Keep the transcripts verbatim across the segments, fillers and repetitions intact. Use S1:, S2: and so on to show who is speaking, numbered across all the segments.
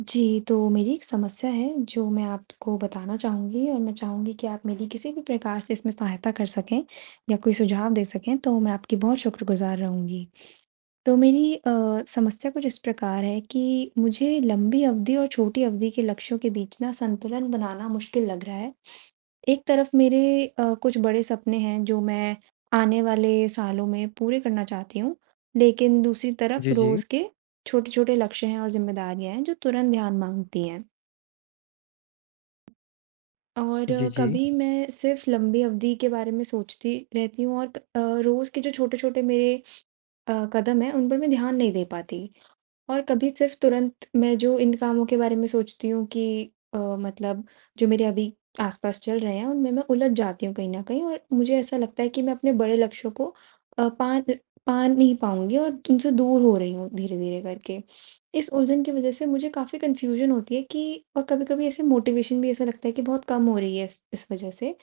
S1: जी, तो मेरी एक समस्या है जो मैं आपको बताना चाहूँगी, और मैं चाहूँगी कि आप मेरी किसी भी प्रकार से इसमें सहायता कर सकें या कोई सुझाव दे सकें तो मैं आपकी बहुत शुक्रगुज़ार रहूँगी। तो मेरी अ, समस्या कुछ इस प्रकार है कि मुझे लंबी अवधि और छोटी अवधि के लक्ष्यों के बीच ना संतुलन बनाना मुश्किल लग रहा है। एक तरफ मेरे अ, कुछ बड़े सपने हैं जो मैं आने वाले सालों में पूरे करना चाहती हूँ, लेकिन दूसरी तरफ
S2: जी, जी।
S1: रोज़ के छोटे-छोटे लक्ष्य हैं और ज़िम्मेदारियाँ हैं जो तुरंत ध्यान माँगती हैं। और
S2: जी,
S1: अ,
S2: जी।
S1: कभी मैं सिर्फ़ लंबी अवधि के बारे में सोचती रहती हूँ, और क अ, रोज़ के जो छोटे-छोटे मेरे अ, कदम हैं, उन पर मैं ध्यान नहीं दे पाती। और कभी सिर्फ तुरंत मैं जो इन कामों के बारे में सोचती हूँ कि अ, मतलब जो मेरे अभी आसपास चल रहे हैं उनमें मैं उलझ जाती हूँ कहीं न कहीं, और मुझे ऐसा लगता है कि मैं अपने बड़े लक्ष्यों को अ, पा पा नहीं पाऊँगी और उनसे दूर हो रही हूँ धीरे-धीरे करके। इस उलझन की वज़ह से मुझे काफ़ी कन्फ्यूज़न होती है, कि और कभी-कभी ऐसे मोटिवेशन भी ऐसा लगता है कि बहुत कम हो रही है इस इस वज़ह से।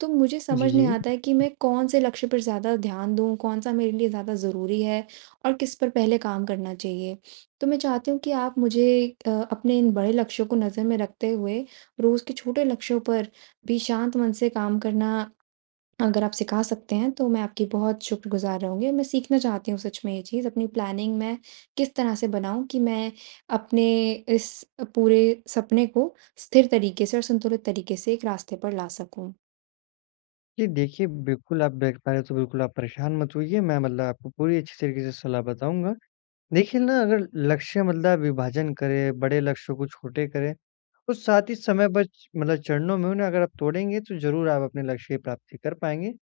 S1: तो मुझे
S2: जी,
S1: समझ नहीं
S2: जी।
S1: आता है कि मैं कौन से लक्ष्य पर ज़्यादा ध्यान दूँ, कौन-सा मेरे लिए ज़्यादा ज़रूरी है और किस पर पहले काम करना चाहिए। तो मैं चाहती हूँ कि आप मुझे अ, अपने इन बड़े लक्ष्यों को नज़र में रखते हुए रोज़ के छोटे लक्ष्यों पर भी शांत मन से काम करना अगर आप सिखा सकते हैं, तो मैं आपकी बहुत शुक्रगुज़ार रहूँगी। मैं सीखना चाहती हूँ सच में ये चीज़, अपनी प्लानिंग मैं किस तरह से बनाऊँ कि मैं अपने इस पूरे सपने को स्थिर तरीके से और संतुलित तरीके से एक रास्ते पर ला सकूँ।
S2: जी, देखिए बिल्कुल आप देख पा रहे तो बिल्कुल आप परेशान मत होइए, मैं मतलब आपको पूरी अच्छी तरीके से सलाह बताऊँगा। देखिए ना, अगर लक्ष्य मतलब विभाजन करें, बड़े लक्ष्यों को छोटे करें, तो साथ ही समय बच मतलब चरणों में उन्हें अगर आप तोड़ेंगे, तो ज़रूर आप अपने लक्ष्य की प्राप्ति कर पाएँगे।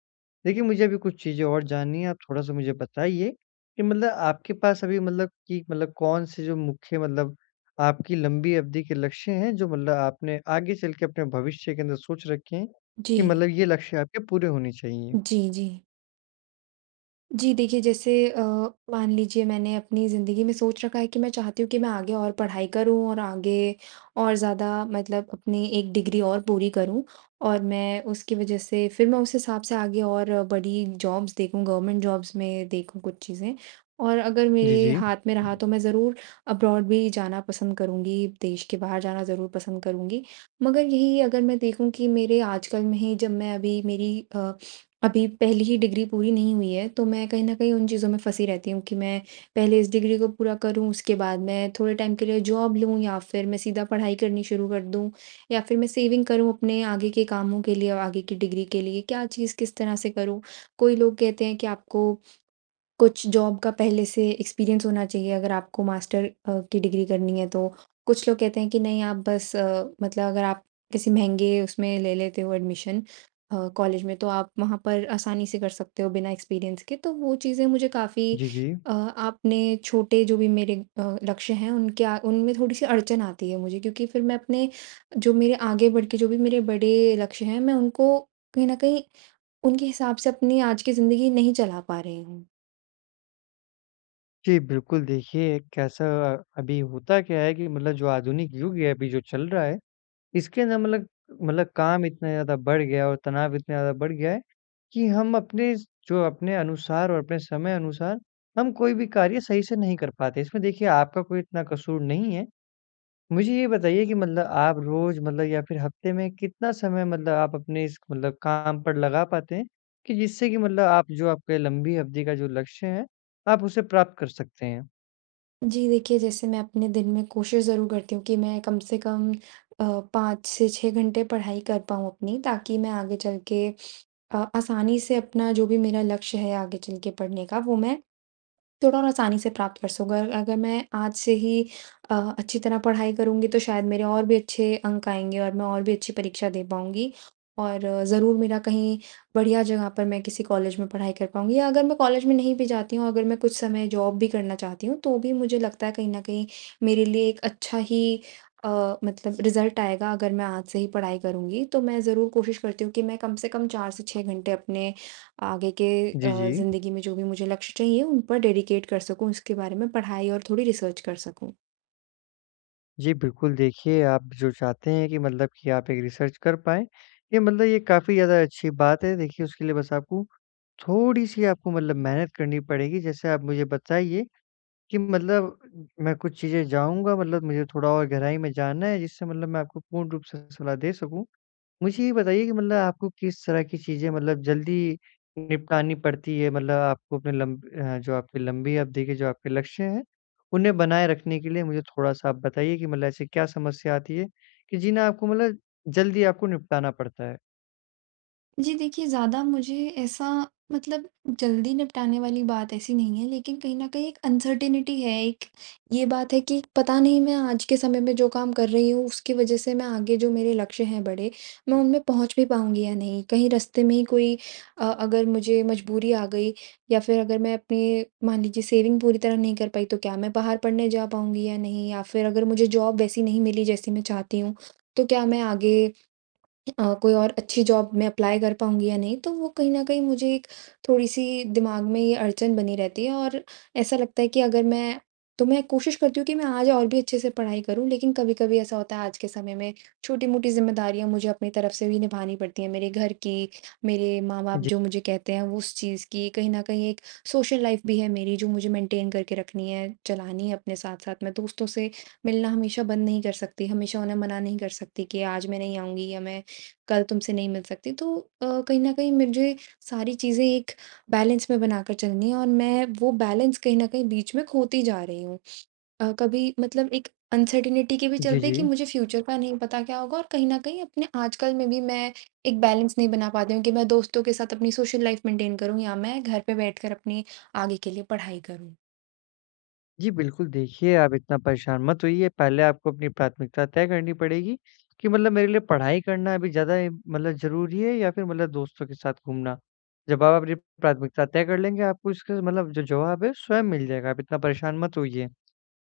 S2: देखिए, मुझे अभी कुछ चीज़ें और जाननी है, आप थोड़ा-सा मुझे बताइए कि मतलब आपके पास अभी मतलब कि मतलब कौन-से, जो मुख्य मतलब आपकी लंबी अवधि के लक्ष्य हैं, जो मतलब आपने आगे चल के अपने भविष्य के अंदर सोच रखे हैं
S1: जी।
S2: कि मतलब ये लक्ष्य आपके पूरे होने चाहिए?
S1: जी, जी। जी, देखिए, जैसे अ, मान लीजिए मैंने अपनी ज़िंदगी में सोच रखा है कि मैं चाहती हूँ कि मैं आगे और पढ़ाई करूँ, और आगे और ज़्यादा मतलब अपनी एक डिग्री और पूरी करूँ, और मैं उसकी वजह से फिर मैं उस हिसाब से आगे और बड़ी जॉब्स देखूँ, गवर्नमेंट जॉब्स में देखूँ कुछ चीज़ें। और अगर
S2: जी,
S1: मेरे
S2: जी।
S1: हाथ में रहा तो मैं ज़रूर अब्रॉड भी जाना पसंद करूँगी, देश के बाहर जाना ज़रूर पसंद करूँगी। मगर यही अगर मैं देखूँ कि मेरे आजकल में ही, जब मैं अभी मेरी अ अभी पहली ही डिग्री पूरी नहीं हुई है, तो मैं कहीं न कहीं उन चीज़ों में फँसी रहती हूँ कि मैं पहले इस डिग्री को पूरा करूँ, उसके बाद मैं थोड़े टाइम के लिए जॉब लूँ, या फिर मैं सीधा पढ़ाई करनी शुरू कर दूँ, या फिर मैं सेविंग करूँ अपने आगे के कामों के लिए, और आगे की डिग्री के लिए, क्या चीज़ किस तरह से करूँ? कोई लोग कहते हैं कि आपको कुछ जॉब का पहले से एक्सपीरियंस होना चाहिए अगर आपको मास्टर अ, की डिग्री करनी है तो। कुछ लोग कहते हैं कि नहीं, आप बस अ, मतलब अगर आप किसी महँगे उसमें ले लेते हो एडमिशन अ, कॉलेज में, तो आप वहाँ पर आसानी से कर सकते हो बिना एक्सपीरियंस के। तो वो चीज़ें मुझे काफ़ी
S2: जी, जी।
S1: अ, आपने छोटे जो भी मेरे अ, लक्ष्य हैं उनके आ उनमें थोड़ी-सी अड़चन आती है मुझे, क्योंकि फिर मैं अपने जो मेरे आगे बढ़ के जो भी मेरे बड़े लक्ष्य हैं मैं उनको कहीं न कहीं उनके हिसाब से अपनी आज की ज़िंदगी नहीं चला पा रही हूँ।
S2: जी, बिल्कुल। देखिए, कैसा अभी होता क्या है कि मतलब जो आधुनिक युग है, अभी जो चल रहा है, इसके ना मतलब मतलब काम इतना ज़्यादा बढ़ गया और तनाव इतना ज़्यादा बढ़ गया है, कि हम अपने स जो अपने अनुसार और अपने समय अनुसार हम कोई भी कार्य सही से नहीं कर पाते। इसमें देखिए, आपका कोई इतना कसूर नहीं है। मुझे ये बताइए कि मतलब आप रोज़ मतलब या फिर हफ़्ते में कितना समय मतलब आप अपने इस मतलब काम पर लगा पाते हैं, कि जिससे कि मतलब आप, जो आपके लंबी अवधि का जो लक्ष्य है, आप उसे प्राप्त कर सकते हैं?
S1: जी, देखिए, जैसे मैं अपने दिन में कोशिश ज़रूर करती हूँ कि मैं कम से कम अ, पाँच से छह घंटे पढ़ाई कर पाऊँ अपनी, ताकि मैं आगे चल के अ, आसानी से अपना जो भी मेरा लक्ष्य है आगे चल के पढ़ने का वो मैं थोड़ा और आसानी से प्राप्त कर सकूँ। अगर अगर मैं आज से ही अ, अच्छी तरह पढ़ाई करूँगी तो शायद मेरे और भी अच्छे अंक आएँगे और मैं और भी अच्छी परीक्षा दे पाऊँगी। और ज़रूर मेरा कहीं बढ़िया जगह पर मैं किसी कॉलेज में पढ़ाई कर पाऊँगी, या अगर मैं कॉलेज में नहीं भी जाती हूँ, अगर मैं कुछ समय जॉब भी करना चाहती हूँ, तो भी मुझे लगता है कहीं न कहीं मेरे लिए एक अच्छा ही अ, मतलब रिज़ल्ट आएगा अगर मैं आज से ही पढ़ाई करूँगी। तो मैं ज़रूर कोशिश करती हूँ कि मैं कम से कम चार से छह घंटे अपने आगे के
S2: जी,
S1: अ,
S2: जी।
S1: ज़िंदगी में जो भी मुझे लक्ष्य चाहिए उन पर डेडिकेट कर सकूँ, उसके बारे में पढ़ाई और थोड़ी रिसर्च कर सकूँ।
S2: जी, बिल्कुल। देखिए, आप जो चाहते हैं कि मतलब कि आप एक रिसर्च कर पाएँ, ये मतलब ये काफ़ी ज़्यादा अच्छी बात है। देखिए, उसके लिए बस आपको थोड़ी-सी आपको मतलब मेहनत करनी पड़ेगी। जैसे आप मुझे बताइए कि मतलब मैं कुछ चीज़ें जाऊँगा, मतलब मुझे थोड़ा और गहराई में जानना है, जिससे मतलब मैं आपको पूर्ण रूप से सलाह दे सकूँ। मुझे ये बताइए कि मतलब आपको किस तरह की चीज़ें मतलब जल्दी निपटानी पड़ती है? मतलब आपको अपने लंब अ, जो आपकी लंबी अवधि के जो आपके लक्ष्य हैं, उन्हें बनाए रखने के लिए मुझे थोड़ा-सा आप बताइए कि मतलब ऐसी क्या समस्या आती है कि जिन्हें आपको मतलब जल्दी आपको निपटाना पड़ता है?
S1: जी, देखिए, ज़्यादा मुझे ऐसा मतलब जल्दी निपटाने वाली बात ऐसी नहीं है, लेकिन कहीं न कहीं एक अनसर्टेनिटी है, एक ये बात है कि पता नहीं मैं आज के समय में जो काम कर रही हूँ, उसकी वजह से मैं आगे जो मेरे लक्ष्य हैं बड़े, मैं उनमें पहुँच भी पाऊँगी या नहीं? कहीं रास्ते में ही कोई अ, अगर मुझे मजबूरी आ गई, या फिर अगर मैं अपनी मान लीजिए सेविंग पूरी तरह नहीं कर पाई, तो क्या मैं बाहर पढ़ने जा पाऊँगी या नहीं? या फिर अगर मुझे जॉब वैसी नहीं मिली जैसी मैं चाहती हूँ, तो क्या मैं आगे अ, कोई और अच्छी जॉब में अप्लाई कर पाऊँगी या नहीं, तो वो कहीं न कहीं मुझे एक थोड़ी-सी दिमाग में ये अड़चन बनी रहती है, और ऐसा लगता है कि अगर मैं तो मैं कोशिश करती हूँ कि मैं आज और भी अच्छे से पढ़ाई करूँ, लेकिन कभी-कभी ऐसा होता है आज के समय में छोटी-मोटी ज़िम्मेदारियाँ मुझे अपनी तरफ से भी निभानी पड़ती हैं, मेरे घर की, मेरे माँ-बाप
S2: जी।
S1: जो मुझे कहते हैं वो उस चीज़ की, कहीं न कहीं एक सोशल लाइफ़ भी है मेरी जो मुझे मेंटेन करके रखनी है, चलानी है अपने साथ-साथ। मैं दोस्तों से मिलना हमेशा बंद नहीं कर सकती, हमेशा उन्हें मना नहीं कर सकती कि आज मैं नहीं आऊँगी या मैं कल तुमसे नहीं मिल सकती। तो अ, कहीं न कहीं मुझे सारी चीज़ें एक बैलेंस में बनाकर चलनी है, और मैं वो बैलेंस कहीं न कहीं बीच में खोती जा रही हूँ। अ, कभी मतलब एक अनसर्टेनिटी के भी
S2: जी,
S1: चलते कि
S2: जी।
S1: मुझे फ्यूचर का नहीं पता क्या होगा, और कहीं न कहीं अपने आजकल में भी मैं एक बैलेंस नहीं बना पाती हूँ कि मैं दोस्तों के साथ अपनी सोशल लाइफ़ मेंटेन करूँ या मैं घर पे बैठकर अपनी आगे के लिए पढ़ाई करूँ।
S2: जी, बिल्कुल। देखिए, आप इतना परेशान मत होइए, पहले आपको अपनी प्राथमिकता तय करनी पड़ेगी कि मतलब मेरे लिए पढ़ाई करना अभी ज़्यादा मतलब ज़रूरी है, या फिर मतलब दोस्तों के साथ घूमना। जब आप अपनी प्राथमिकता तय कर लेंगे, आपको इसका मतलब जो जवाब है स्वयं मिल जाएगा, आप इतना परेशान मत होइए।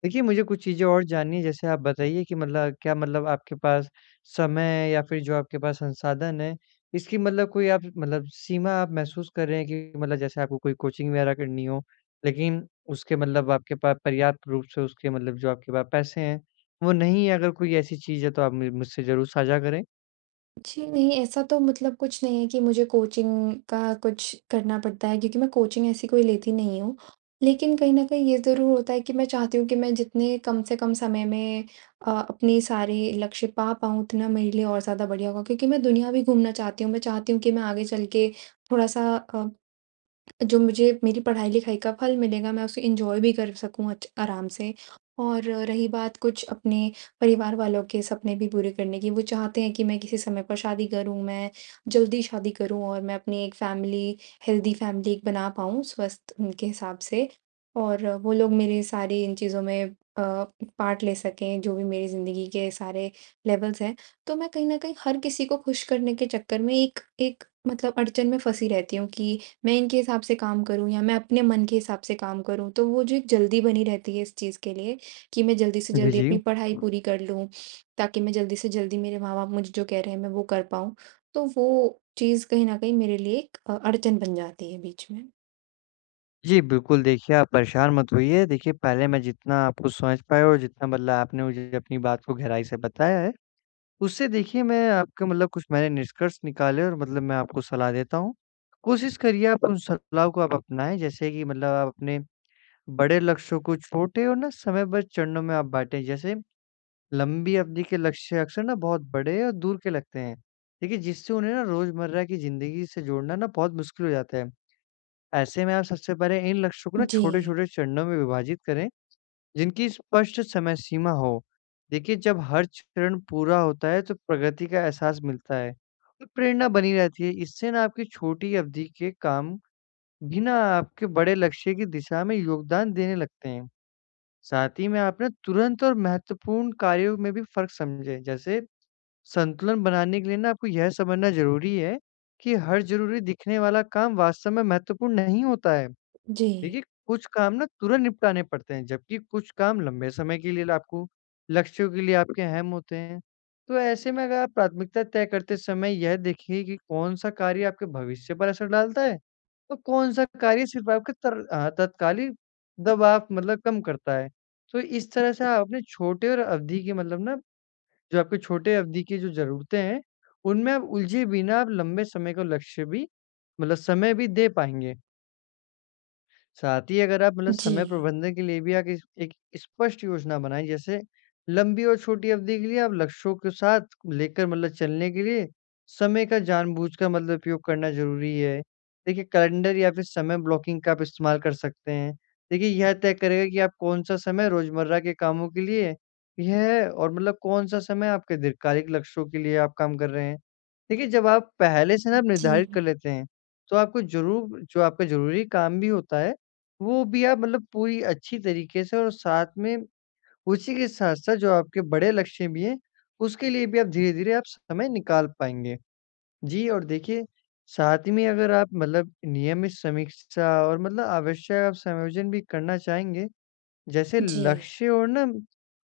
S2: देखिए, मुझे कुछ चीज़ें और जाननी है। जैसे आप बताइए कि मतलब क्या मतलब आपके पास समय, या फिर जो आपके पास संसाधन है, इसकी मतलब कोई आप मतलब सीमा आप महसूस कर रहे हैं कि मतलब जैसे आपको कोई कोचिंग वगैरह करनी हो, लेकिन उसके मतलब आपके पास पर्याप्त रूप से उसके मतलब जो आपके पास पैसे हैं, वो नहीं है। अगर कोई ऐसी चीज़ है, तो आप मु मुझसे ज़रूर साझा करें।
S1: जी, नहीं, ऐसा तो मतलब कुछ नहीं है कि मुझे कोचिंग का कुछ करना पड़ता है, क्योंकि मैं कोचिंग ऐसी कोई लेती नहीं हूँ। लेकिन कहीं न कहीं ये ज़रूर होता है कि मैं चाहती हूँ कि मैं जितने कम से कम समय में अ, अपनी सारी लक्ष्य पा पाऊँ उतना मेरे लिए और ज़्यादा बढ़िया होगा, क्योंकि मैं दुनिया भी घूमना चाहती हूँ। मैं चाहती हूँ कि मैं आगे चल के थोड़ा-सा अ जो मुझे मेरी पढ़ाई-लिखाई का फल मिलेगा, मैं उसे एन्जॉय भी कर सकूँ अच्छ आराम से। और रही बात कुछ अपने परिवार वालों के सपने भी पूरे करने की, वो चाहते हैं कि मैं किसी समय पर शादी करूँ, मैं जल्दी शादी करूँ और मैं अपनी एक फैमिली, हेल्दी फैमिली एक बना पाऊँ, स्वस्थ उनके हिसाब से। और वो लोग मेरे सारे इन चीज़ों में अ, पार्ट ले सकें, जो भी मेरी ज़िंदगी के सारे लेवल्स हैं। तो मैं कहीं न कहीं हर किसी को खुश करने के चक्कर में एक एक मतलब अड़चन में फँसी रहती हूँ कि मैं इनके हिसाब से काम करूँ या मैं अपने मन के हिसाब से काम करूँ, तो वो जो एक जल्दी बनी रहती है इस चीज़ के लिए कि मैं जल्दी से
S2: जी,
S1: जल्दी
S2: जी।
S1: अपनी पढ़ाई पूरी कर लूँ, ताकि मैं जल्दी से जल्दी मेरे माँ-बाप मुझे जो कह रहे हैं मैं वो कर पाऊँ, तो वो चीज़ कहीं न कहीं मेरे लिए एक अ, अड़चन बन जाती है बीच में।
S2: जी, बिल्कुल। देखिए, आप परेशान मत होइए। देखिए, पहले मैं जितना आपको समझ पाया और जितना मतलब आपने मुझे अपनी बात को गहराई से बताया है, उससे देखिए, मैं आपका मतलब कुछ मैंने निष्कर्ष निकाले और मतलब मैं आपको सलाह देता हूँ। कोशिश करिए, आप उन सलाह को आप अपनाएँ। जैसे कि मतलब आप अपने बड़े लक्ष्यों को छोटे और ना समयबद्ध चरणों में आप बाँटें। जैसे लंबी अवधि के लक्ष्य अक्सर ना बहुत बड़े और दूर के लगते हैं। देखिए, जिससे उन्हें ना रोज़मर्रा की ज़िंदगी से जोड़ना ना बहुत मुश्किल हो जाता है। ऐसे में आप सबसे पहले इन लक्ष्यों को ना
S1: जी,
S2: छोटे-छोटे चरणों में विभाजित करें, जिनकी स्पष्ट समय सीमा हो। देखिए, जब हर चरण पूरा होता है, तो प्रगति का एहसास मिलता है और प्रेरणा बनी रहती है। इससे ना आपकी छोटी अवधि के काम भी ना आपके बड़े लक्ष्य की दिशा में योगदान देने लगते हैं। साथ ही में आप ना तुरंत और महत्वपूर्ण कार्यों में भी फ़र्क समझें। जैसे संतुलन बनाने के लिए ना आपको यह समझना ज़रूरी है कि हर ज़रूरी दिखने वाला काम वास्तव में महत्वपूर्ण नहीं होता है।
S1: जी,
S2: देखिए, कुछ काम ना तुरंत निपटाने पड़ते हैं, जबकि कुछ काम लंबे समय के लिए आपको लक्ष्यों के लिए आपके अहम होते हैं। तो ऐसे में अगर आप प्राथमिकता तय करते समय यह देखिए कि कौन-सा कार्य आपके भविष्य पर असर डालता है, और कौन-सा कार्य सिर्फ़ आपके तर अ, तत्कालीन दबाव मतलब कम करता है। तो इस तरह से आप अपने छोटे और अवधि के मतलब ना, जो आपके छोटे अवधि की जो ज़रूरतें हैं, उनमें आप उलझे बिना आप लंबे समय का लक्ष्य भी मतलब समय भी दे पाएँगे। साथ ही अगर आप मतलब समय
S1: जी,
S2: प्रबंधन के लिए भी आप इस एक स्पष्ट योजना बनाएँ। जैसे लंबी और छोटी अवधि के लिए आप लक्ष्यों के साथ लेकर मतलब चलने के लिए समय का जानबूझकर मतलब उपयोग करना ज़रूरी है। देखिए, कैलेंडर या फिर समय ब्लॉकिंग का आप इस्तेमाल कर सकते हैं। देखिए, यह तय करेगा कि आप कौन-सा समय रोज़मर्रा के कामों के लिए यह है, और मतलब कौन-सा समय आपके दीर्घकालिक लक्ष्यों के लिए आप काम कर रहे हैं। देखिए, जब आप पहले से ना आप निर्धारित कर
S1: जी,
S2: लेते हैं, तो आपको ज़रूर जो आपका ज़रूरी काम भी होता है, वो भी आप मतलब पूरी अच्छी तरीके से, और साथ में उसी के साथ-साथ जो आपके बड़े लक्ष्य भी हैं, उसके लिए भी आप धीरे-धीरे आप समय निकाल पाएँगे। जी। और देखिए, साथ ही में अगर आप मतलब नियमित समीक्षा और मतलब आवश्यक आप समायोजन भी करना चाहेंगे, जैसे
S1: जी,
S2: लक्ष्य और ना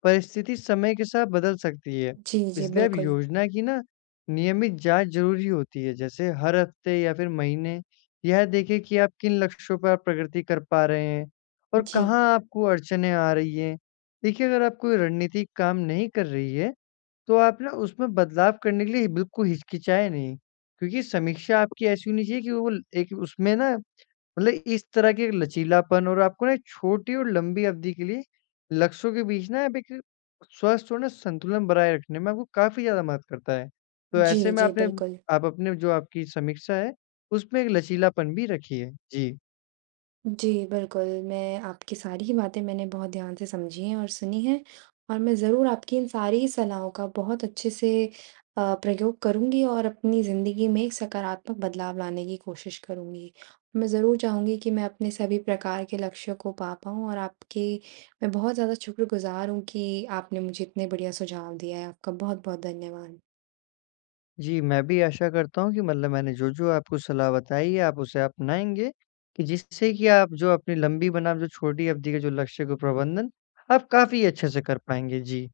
S2: परिस्थिति समय के साथ बदल सकती है।
S1: जी, जी,
S2: इसलिए अब
S1: बिल्कुल।
S2: योजना की ना नियमित जाँच ज़रूरी होती है। जैसे हर हफ्ते या फिर महीने यह देखें कि आप किन लक्ष्यों पर आप प्रगति कर पा रहे हैं, और
S1: जी,
S2: कहाँ आपको अड़चनें आ रही हैं। देखिए, अगर आप कोई रणनीति काम नहीं कर रही है, तो आप ना उसमें बदलाव करने के लिए बिल्कुल हिचकिचाएँ नहीं। क्योंकि समीक्षा आपकी ऐसी होनी चाहिए कि वो एक उसमें ना मतलब इस तरह के लचीलापन और आपको ना एक छोटी और लंबी अवधि के लिए लक्ष्यों के बीच ना आप एक स्वस्थ और ना संतुलन बनाए रखने में आपको काफ़ी ज़्यादा मदद करता है। तो
S1: जी,
S2: ऐसे में
S1: जी,
S2: आपने
S1: बिल्कुल।
S2: आप अपने जो आपकी समीक्षा है, उसमें एक लचीलापन भी रखिए। जी।
S1: जी, बिल्कुल, मैं आपकी सारी ही बातें मैंने बहुत ध्यान से समझी हैं और सुनी हैं, और मैं ज़रूर आपकी इन सारी ही सलाहों का बहुत अच्छे से अ, प्रयोग करूँगी, और अपनी ज़िंदगी में एक सकारात्मक बदलाव लाने की कोशिश करूँगी। मैं ज़रूर चाहूँगी कि मैं अपने सभी प्रकार के लक्ष्यों को पा पाऊँ, और आपके मैं बहुत ज़्यादा शुक्रगुज़ार हूँ कि आपने मुझे इतने बढ़िया सुझाव दिया है। आपका बहुत-बहुत धन्यवाद।
S2: जी, मैं भी आशा करता हूँ कि मतलब मैंने जो-जो आपको सलाह बताई है, आप उसे अपनाएँगे, कि जिससे कि आप जो अपनी लंबी बनाम जो छोटी अवधि के जो लक्ष्य को प्रबंधन, आप काफ़ी अच्छे से कर पाएँगे। जी।